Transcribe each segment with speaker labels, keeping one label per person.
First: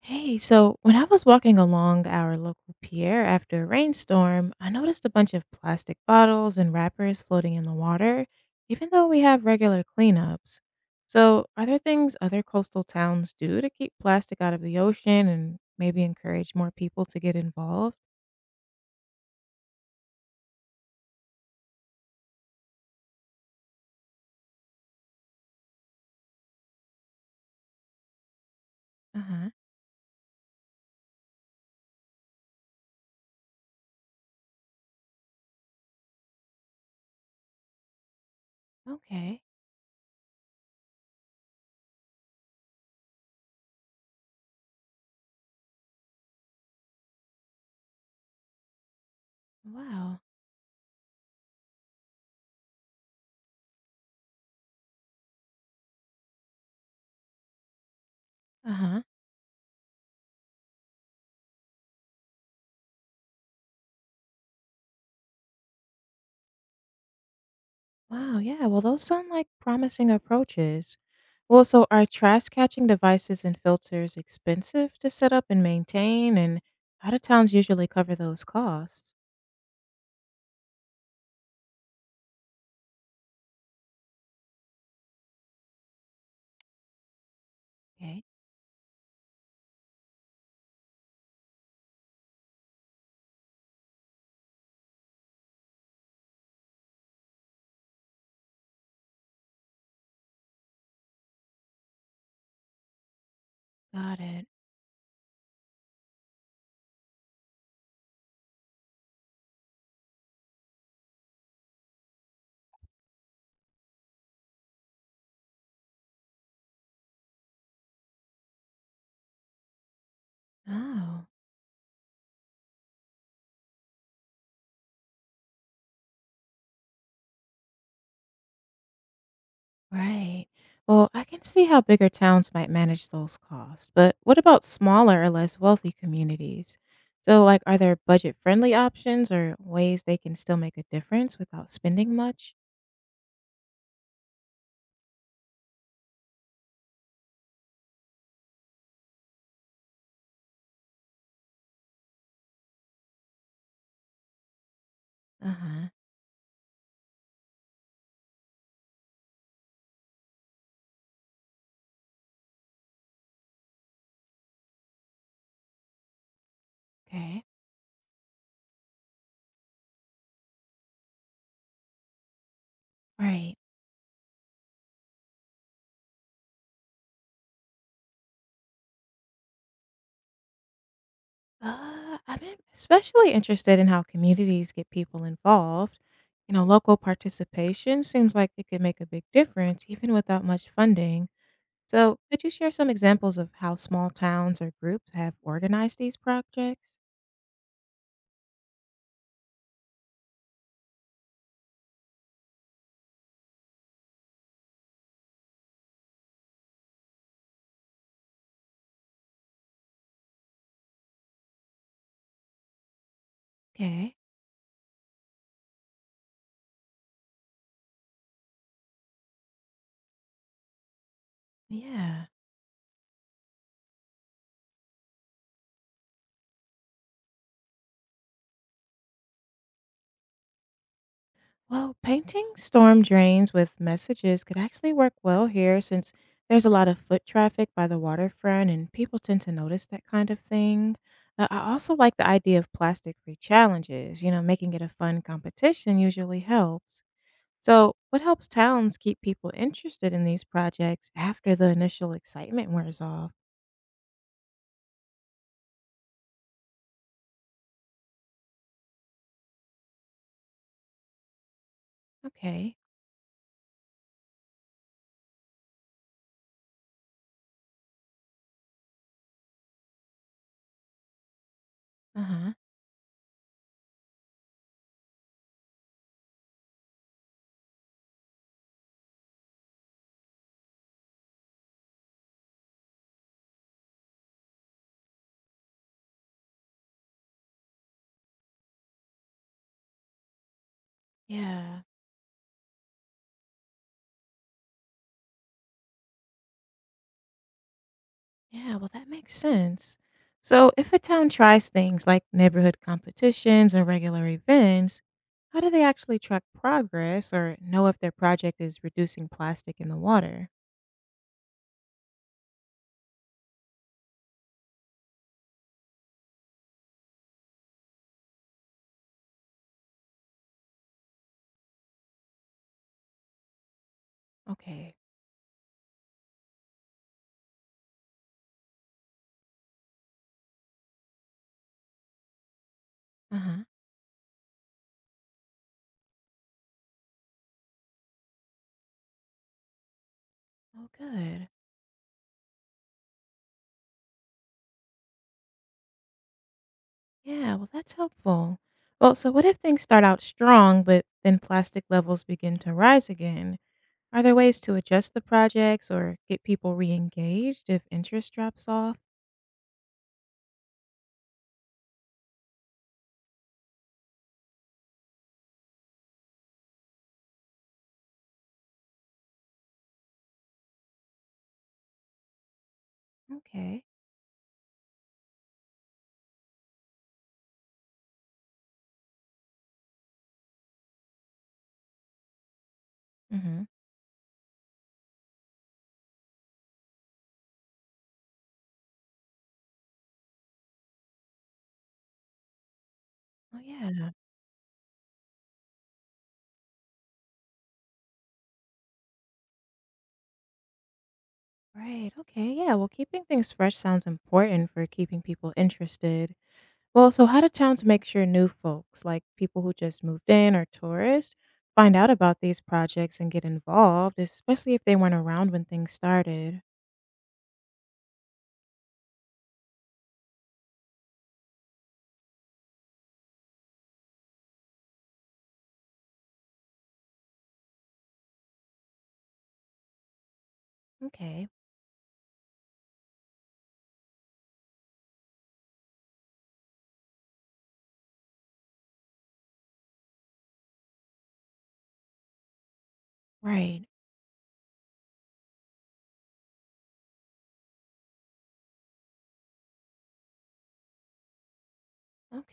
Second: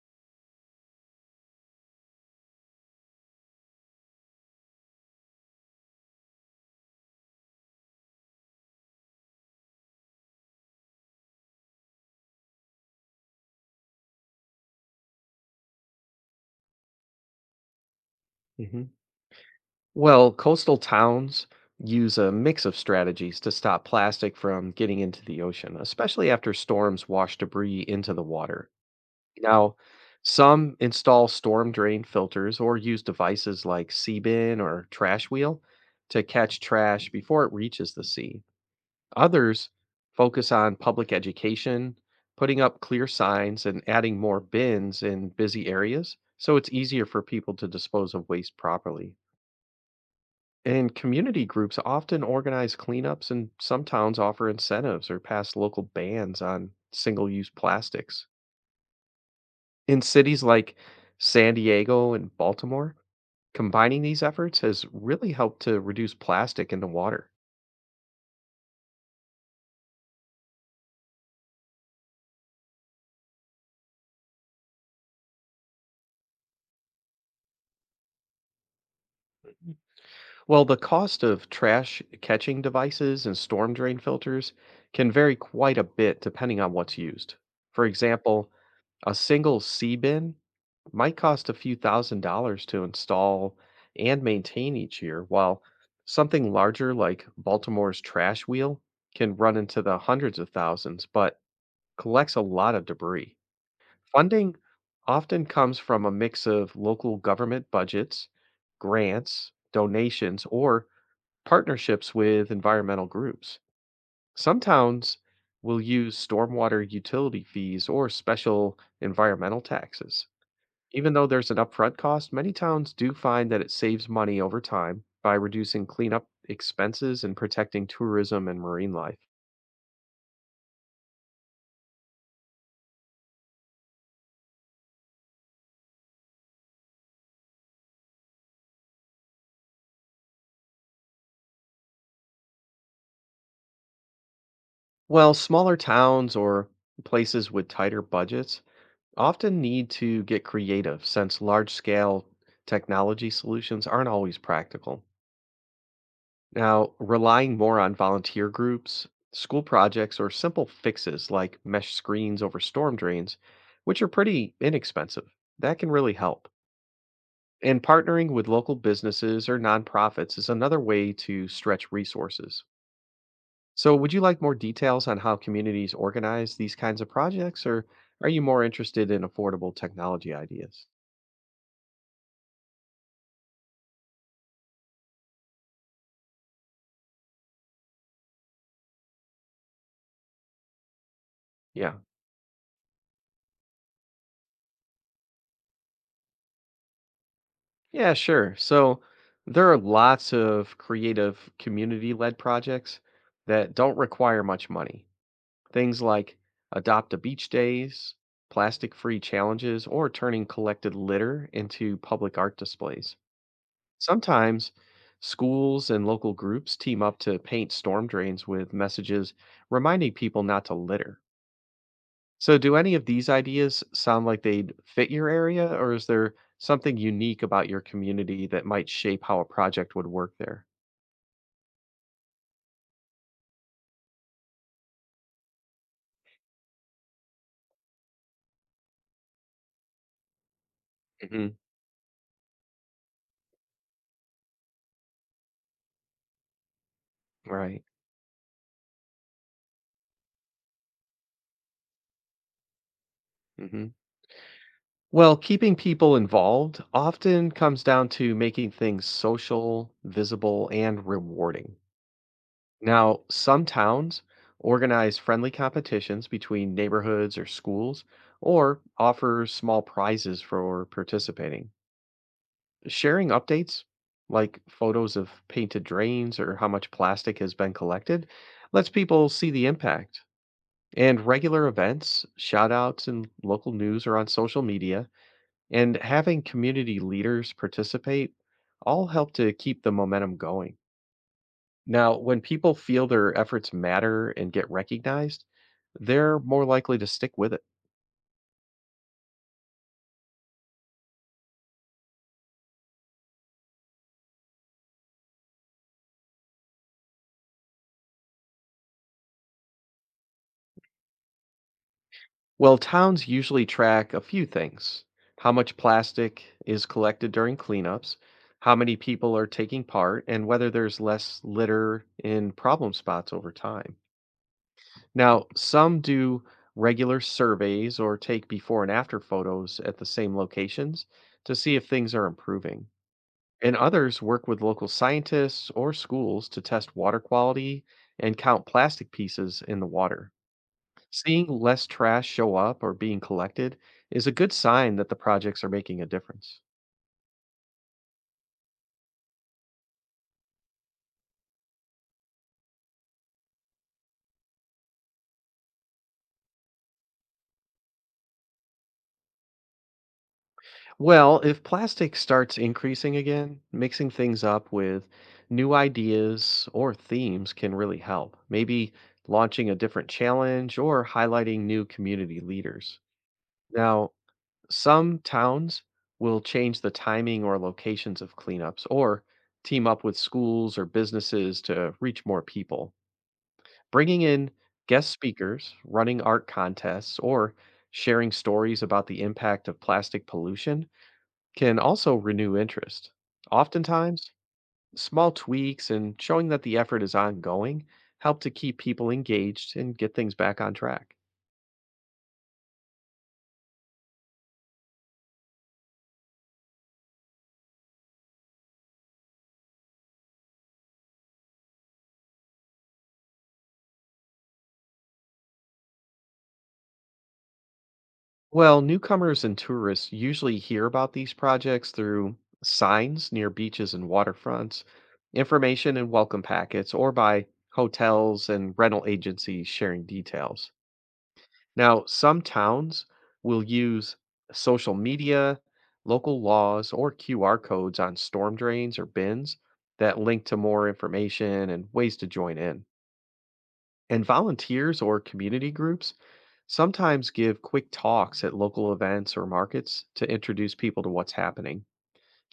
Speaker 1: Hey, so when I was walking along our local pier after a rainstorm, I noticed a bunch of plastic bottles and wrappers floating in the water, even though we have regular cleanups. So, are there things other coastal towns do to keep plastic out of the ocean and maybe encourage more people to get involved?
Speaker 2: hmm Well, coastal towns use a mix of strategies to stop plastic from getting into the ocean, especially after storms wash debris into the water.
Speaker 1: Uh huh.
Speaker 2: Now, some install storm drain filters or use devices like sea bin or trash wheel to catch trash before it reaches the sea.
Speaker 1: Okay.
Speaker 2: Others focus on public education, putting up clear signs and adding more bins in busy areas so it's easier for people to dispose of waste properly.
Speaker 1: Wow.
Speaker 2: And community groups often organize cleanups, and some towns offer incentives or pass local bans on single use plastics.
Speaker 1: Uh huh.
Speaker 2: In cities like San Diego and Baltimore, combining these efforts has really helped to reduce plastic in the water.
Speaker 1: Wow, yeah. Well, those sound like promising approaches. Well, so are trash catching devices and filters expensive to set up and maintain? And how do towns usually cover those costs?
Speaker 2: While the cost of trash catching devices and storm drain filters can vary quite a bit depending on what's used. For
Speaker 1: Okay,
Speaker 2: example, a single sea bin might cost a few thousand dollars to install and maintain each year, while something larger like Baltimore's trash wheel can run into the hundreds of thousands, but collects a lot of debris.
Speaker 1: got it.
Speaker 2: Funding often comes from a mix of local government budgets, grants, donations, or partnerships with environmental groups. Some towns will use stormwater utility fees or special environmental taxes. Even though
Speaker 1: Oh,
Speaker 2: there's an upfront cost, many towns do find that it saves money over time by reducing cleanup expenses and protecting tourism and marine life.
Speaker 1: right. Well, I can see how bigger towns might manage those costs, but what about smaller or less wealthy communities? So, like, are there budget friendly options or ways they can still make a difference without spending much?
Speaker 2: Well, smaller towns or places with tighter budgets often need to get creative since large scale technology solutions aren't always practical.
Speaker 1: Uh huh.
Speaker 2: Now, relying more on volunteer groups, school projects, or simple fixes like mesh screens over storm drains, which are pretty inexpensive, that can really help.
Speaker 1: Okay,
Speaker 2: And partnering with local businesses or nonprofits is another way to stretch resources.
Speaker 1: right.
Speaker 2: So, would you like more details on how communities organize these kinds of projects, or are you more interested in affordable technology ideas?
Speaker 1: I've been especially interested in how communities get people involved. Local participation seems like it could make a big difference even without much funding.
Speaker 2: Yeah.
Speaker 1: So, could you share some examples of how small towns or groups have organized these projects?
Speaker 2: Yeah, sure. So there are lots of creative community led projects that don't require much money. Things like adopt a beach days, plastic free challenges, or turning collected litter into public art displays.
Speaker 1: Okay.
Speaker 2: Sometimes schools and local groups team up to paint storm drains with messages reminding people not to litter.
Speaker 1: Yeah.
Speaker 2: So, do any of these ideas sound like they'd fit your area, or is there something unique about your community that might shape how a project would work there?
Speaker 1: Well, painting storm drains with messages could actually work well here since there's a lot of foot traffic by the waterfront and people tend to notice that kind of thing.
Speaker 2: hmm
Speaker 1: I also like the idea of plastic free challenges, making it a fun competition usually helps.
Speaker 2: Right.
Speaker 1: So, what helps towns keep people interested in these projects after the initial excitement wears off?
Speaker 2: hmm Well, keeping people involved often comes down to making things social, visible, and rewarding.
Speaker 1: Okay.
Speaker 2: Now, some towns organize friendly competitions between neighborhoods or schools, or offer small prizes for participating.
Speaker 1: Uh huh.
Speaker 2: Sharing updates, like photos of painted drains or how much plastic has been collected, lets people see the impact. And regular events, shout outs in local news or on social media, and having community leaders participate all help to keep the momentum going.
Speaker 1: Yeah.
Speaker 2: Now, when people feel their efforts matter and get recognized, they're more likely to stick with it.
Speaker 1: Yeah, well, that makes sense. So, if a town tries things like neighborhood competitions or regular events, how do they actually track progress or know if their project is reducing plastic in the water?
Speaker 2: Well, towns usually track a few things how much plastic is collected during cleanups, how many people are taking part, and whether there's less litter in problem spots over time.
Speaker 1: Okay.
Speaker 2: Now, some do regular surveys or take before and after photos at the same locations to see if things are improving.
Speaker 1: Uh huh.
Speaker 2: And others work with local scientists or schools to test water quality and count plastic pieces in the water.
Speaker 1: Oh,
Speaker 2: Seeing
Speaker 1: good.
Speaker 2: less trash show up or being collected is a good sign that the projects are making a difference.
Speaker 1: Yeah, well, that's helpful. Well, so what if things start out strong, but then plastic levels begin to rise again? Are there ways to adjust the projects or get people re engaged if interest drops off?
Speaker 2: Well, if plastic starts increasing again, mixing things up with new ideas or themes can really help. Maybe launching a different challenge or highlighting new community leaders.
Speaker 1: Okay.
Speaker 2: Now, some towns will change the timing or locations of cleanups or team up with schools or businesses to reach more people.
Speaker 1: Mm hmm.
Speaker 2: Bringing in guest speakers, running art contests, or sharing stories about the impact of plastic pollution can also renew interest.
Speaker 1: Oh, yeah.
Speaker 2: Oftentimes, small tweaks and showing that the effort is ongoing help to keep people engaged and get things back on track.
Speaker 1: Right. Okay. Yeah. Well, keeping things fresh sounds important for keeping people interested. Well, so how do towns make sure new folks, like people who just moved in or tourists, find out about these projects and get involved, especially if they weren't around when things started?
Speaker 2: Well, newcomers and tourists usually hear about these projects through signs near beaches and waterfronts, information and welcome packets, or by hotels and rental agencies sharing details.
Speaker 1: Okay.
Speaker 2: Now, some towns will use social media, local laws, or QR codes on storm drains or bins that link to more information and ways to join in.
Speaker 1: Right.
Speaker 2: And volunteers or community groups sometimes give quick talks at local events or markets to introduce people to what's happening.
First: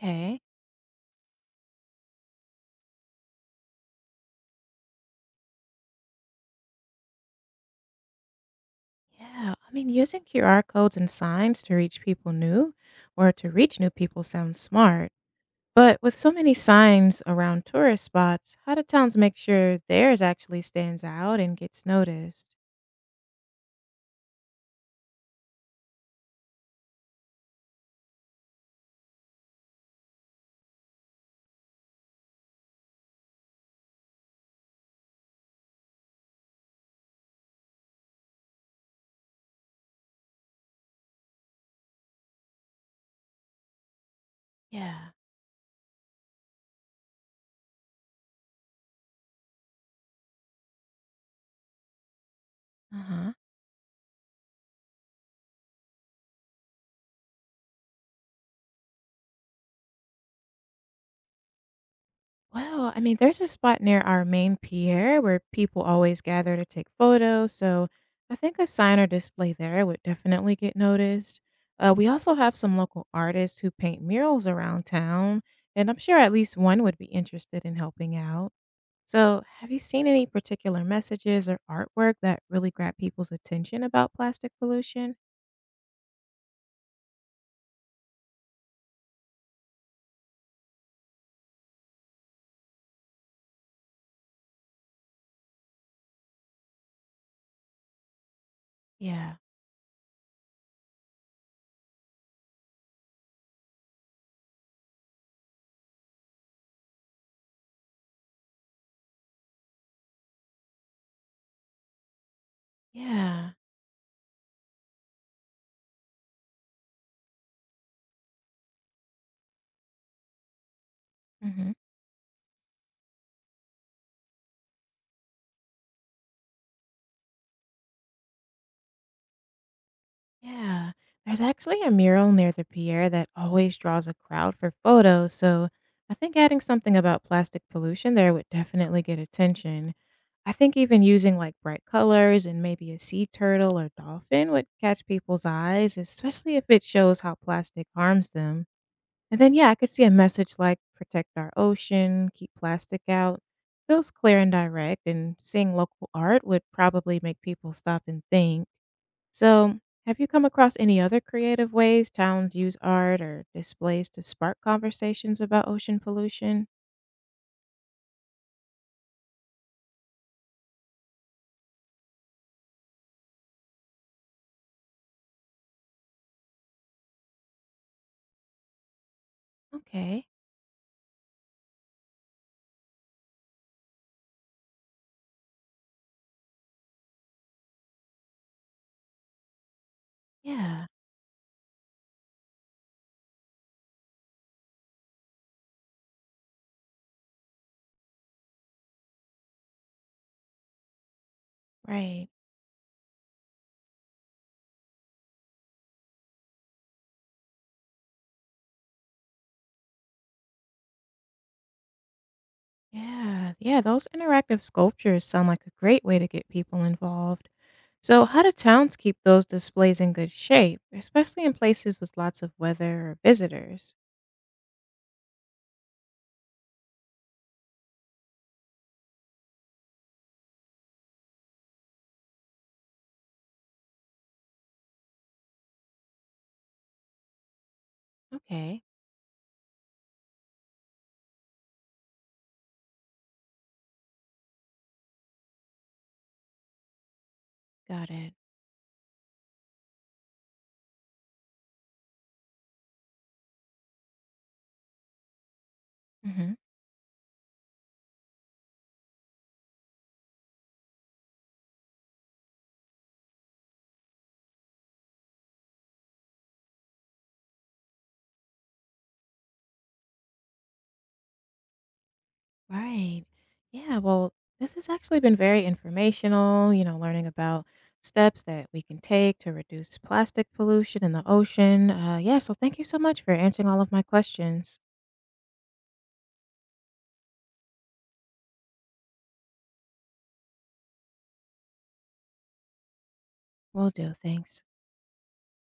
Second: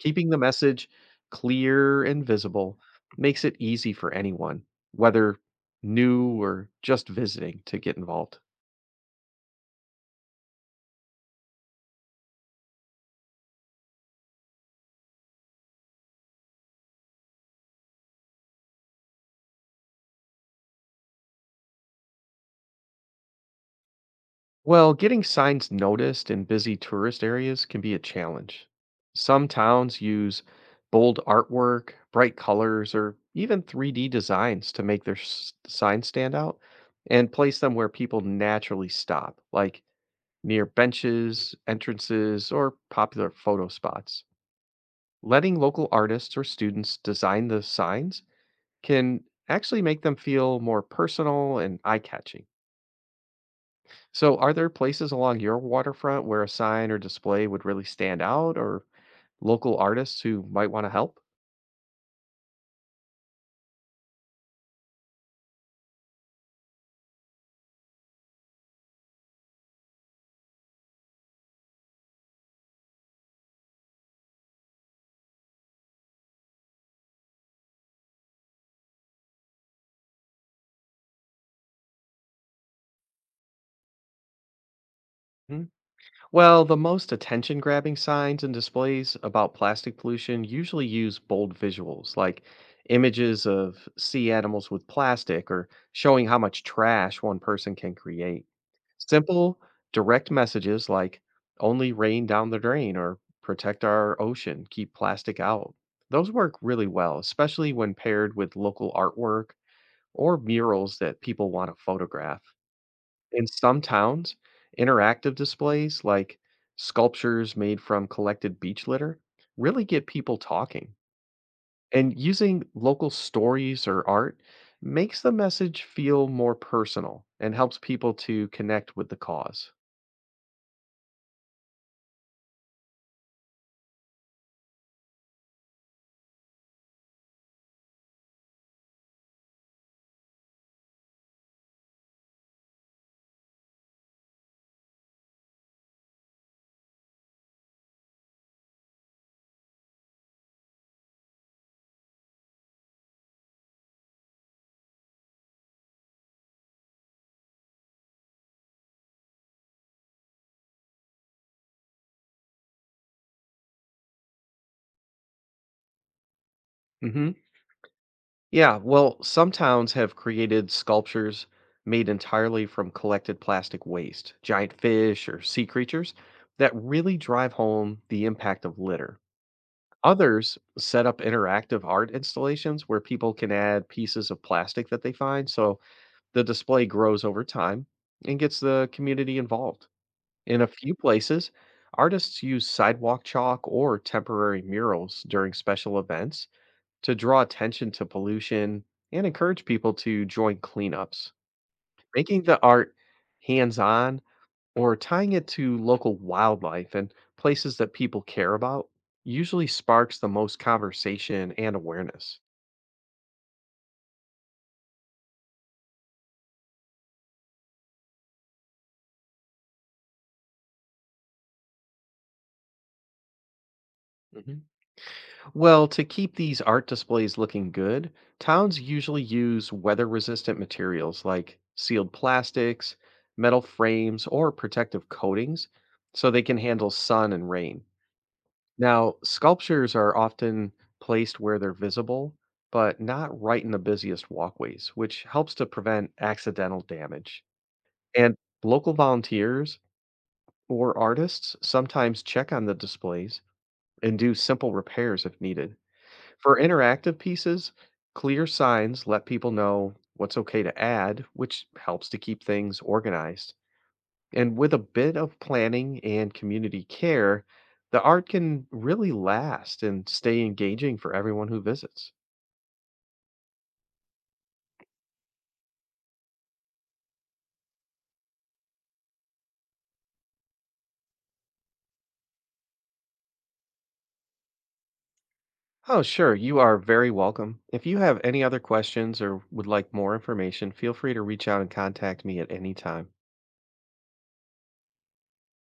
Speaker 2: Keeping the message clear and visible makes it easy for anyone, whether new or just visiting, to get involved.
Speaker 1: Yeah. I mean, using QR codes and signs to reach new people sounds smart. But with so many signs around tourist spots, how do towns make sure theirs actually stands out and gets noticed?
Speaker 2: Well, getting signs noticed in busy tourist areas can be a challenge. Some towns use bold artwork, bright colors, or even 3D designs to make their signs stand out and place them where people naturally stop, like near benches, entrances, or popular photo spots.
Speaker 1: Yeah.
Speaker 2: Letting local artists or students design the signs can actually make them feel more personal and eye catching.
Speaker 1: Uh huh.
Speaker 2: So, are there places along your waterfront where a sign or display would really stand out or local artists who might want to help?
Speaker 1: Well, I mean, there's a spot near our main pier where people always gather to take photos, so I think a sign or display there would definitely get noticed. We also have some local artists who paint murals around town, and I'm sure at least one would be interested in helping out. So, have you seen any particular messages or artwork that really grab people's attention about plastic pollution?
Speaker 2: Well, the most attention grabbing signs and displays about plastic pollution usually use bold visuals like images of sea animals with plastic or showing how much trash one person can create.
Speaker 1: Yeah.
Speaker 2: Simple, direct messages like only rain down the drain or protect our ocean, keep plastic out. Those work really well, especially when paired with local artwork or murals that people want to photograph. In
Speaker 1: Yeah.
Speaker 2: some towns, interactive displays like sculptures made from collected beach litter really get people talking. And using local stories or art makes the message feel more personal and helps people to connect with the because
Speaker 1: Yeah, there's actually a mural near the pier that always draws a crowd for photos, so I think adding something about plastic pollution there would definitely get attention. I think even using like bright colors and maybe a sea turtle or dolphin would catch people's eyes, especially if it shows how plastic harms them. And then, yeah, I could see a message like protect our ocean, keep plastic out. Feels clear and direct, and seeing local art would probably make people stop and think. So, have you come across any other creative ways towns use art or displays to spark conversations about ocean pollution?
Speaker 2: Mm-hmm. Yeah, well, some towns have created sculptures made entirely from collected plastic waste, giant fish, or sea creatures that really drive home the impact of litter.
Speaker 1: Okay.
Speaker 2: Others set up interactive art installations where people can add pieces of plastic that they find, so the display grows over time and gets the community involved. In a
Speaker 1: Yeah,
Speaker 2: few places, artists use sidewalk chalk or temporary murals during special events to draw attention to pollution and encourage people to join cleanups,
Speaker 1: right.
Speaker 2: making the art hands on or tying it to local wildlife and places that people care about usually sparks the most conversation and awareness.
Speaker 1: Yeah, yeah, those interactive sculptures sound like a great way to get people involved. So, how do towns keep those displays in good shape, especially in places with lots of weather or visitors?
Speaker 2: hmm Well, to keep these art displays looking good, towns usually use weather resistant materials like sealed plastics, metal frames, or protective coatings so they can handle sun and rain.
Speaker 1: Okay,
Speaker 2: Now, sculptures are often placed where they're visible, but not right in the busiest walkways, which helps to prevent accidental damage.
Speaker 1: got it.
Speaker 2: And local volunteers or artists sometimes check on the displays and do simple repairs if needed.
Speaker 1: Mhm.
Speaker 2: For interactive pieces, clear signs let people know what's okay to add, which helps to keep things organized. And with a bit of planning and community care, the art can really last and stay engaging for everyone who visits.
Speaker 1: Right. Yeah. Well, this has actually been very informational, learning about steps that we can take to reduce plastic pollution in the ocean. Yeah. So thank you so much for answering all of my questions.
Speaker 2: Oh, sure, you are very welcome. If you have any other questions or would like more information, feel free to reach out and contact me at any time.
Speaker 1: Will do. Thanks.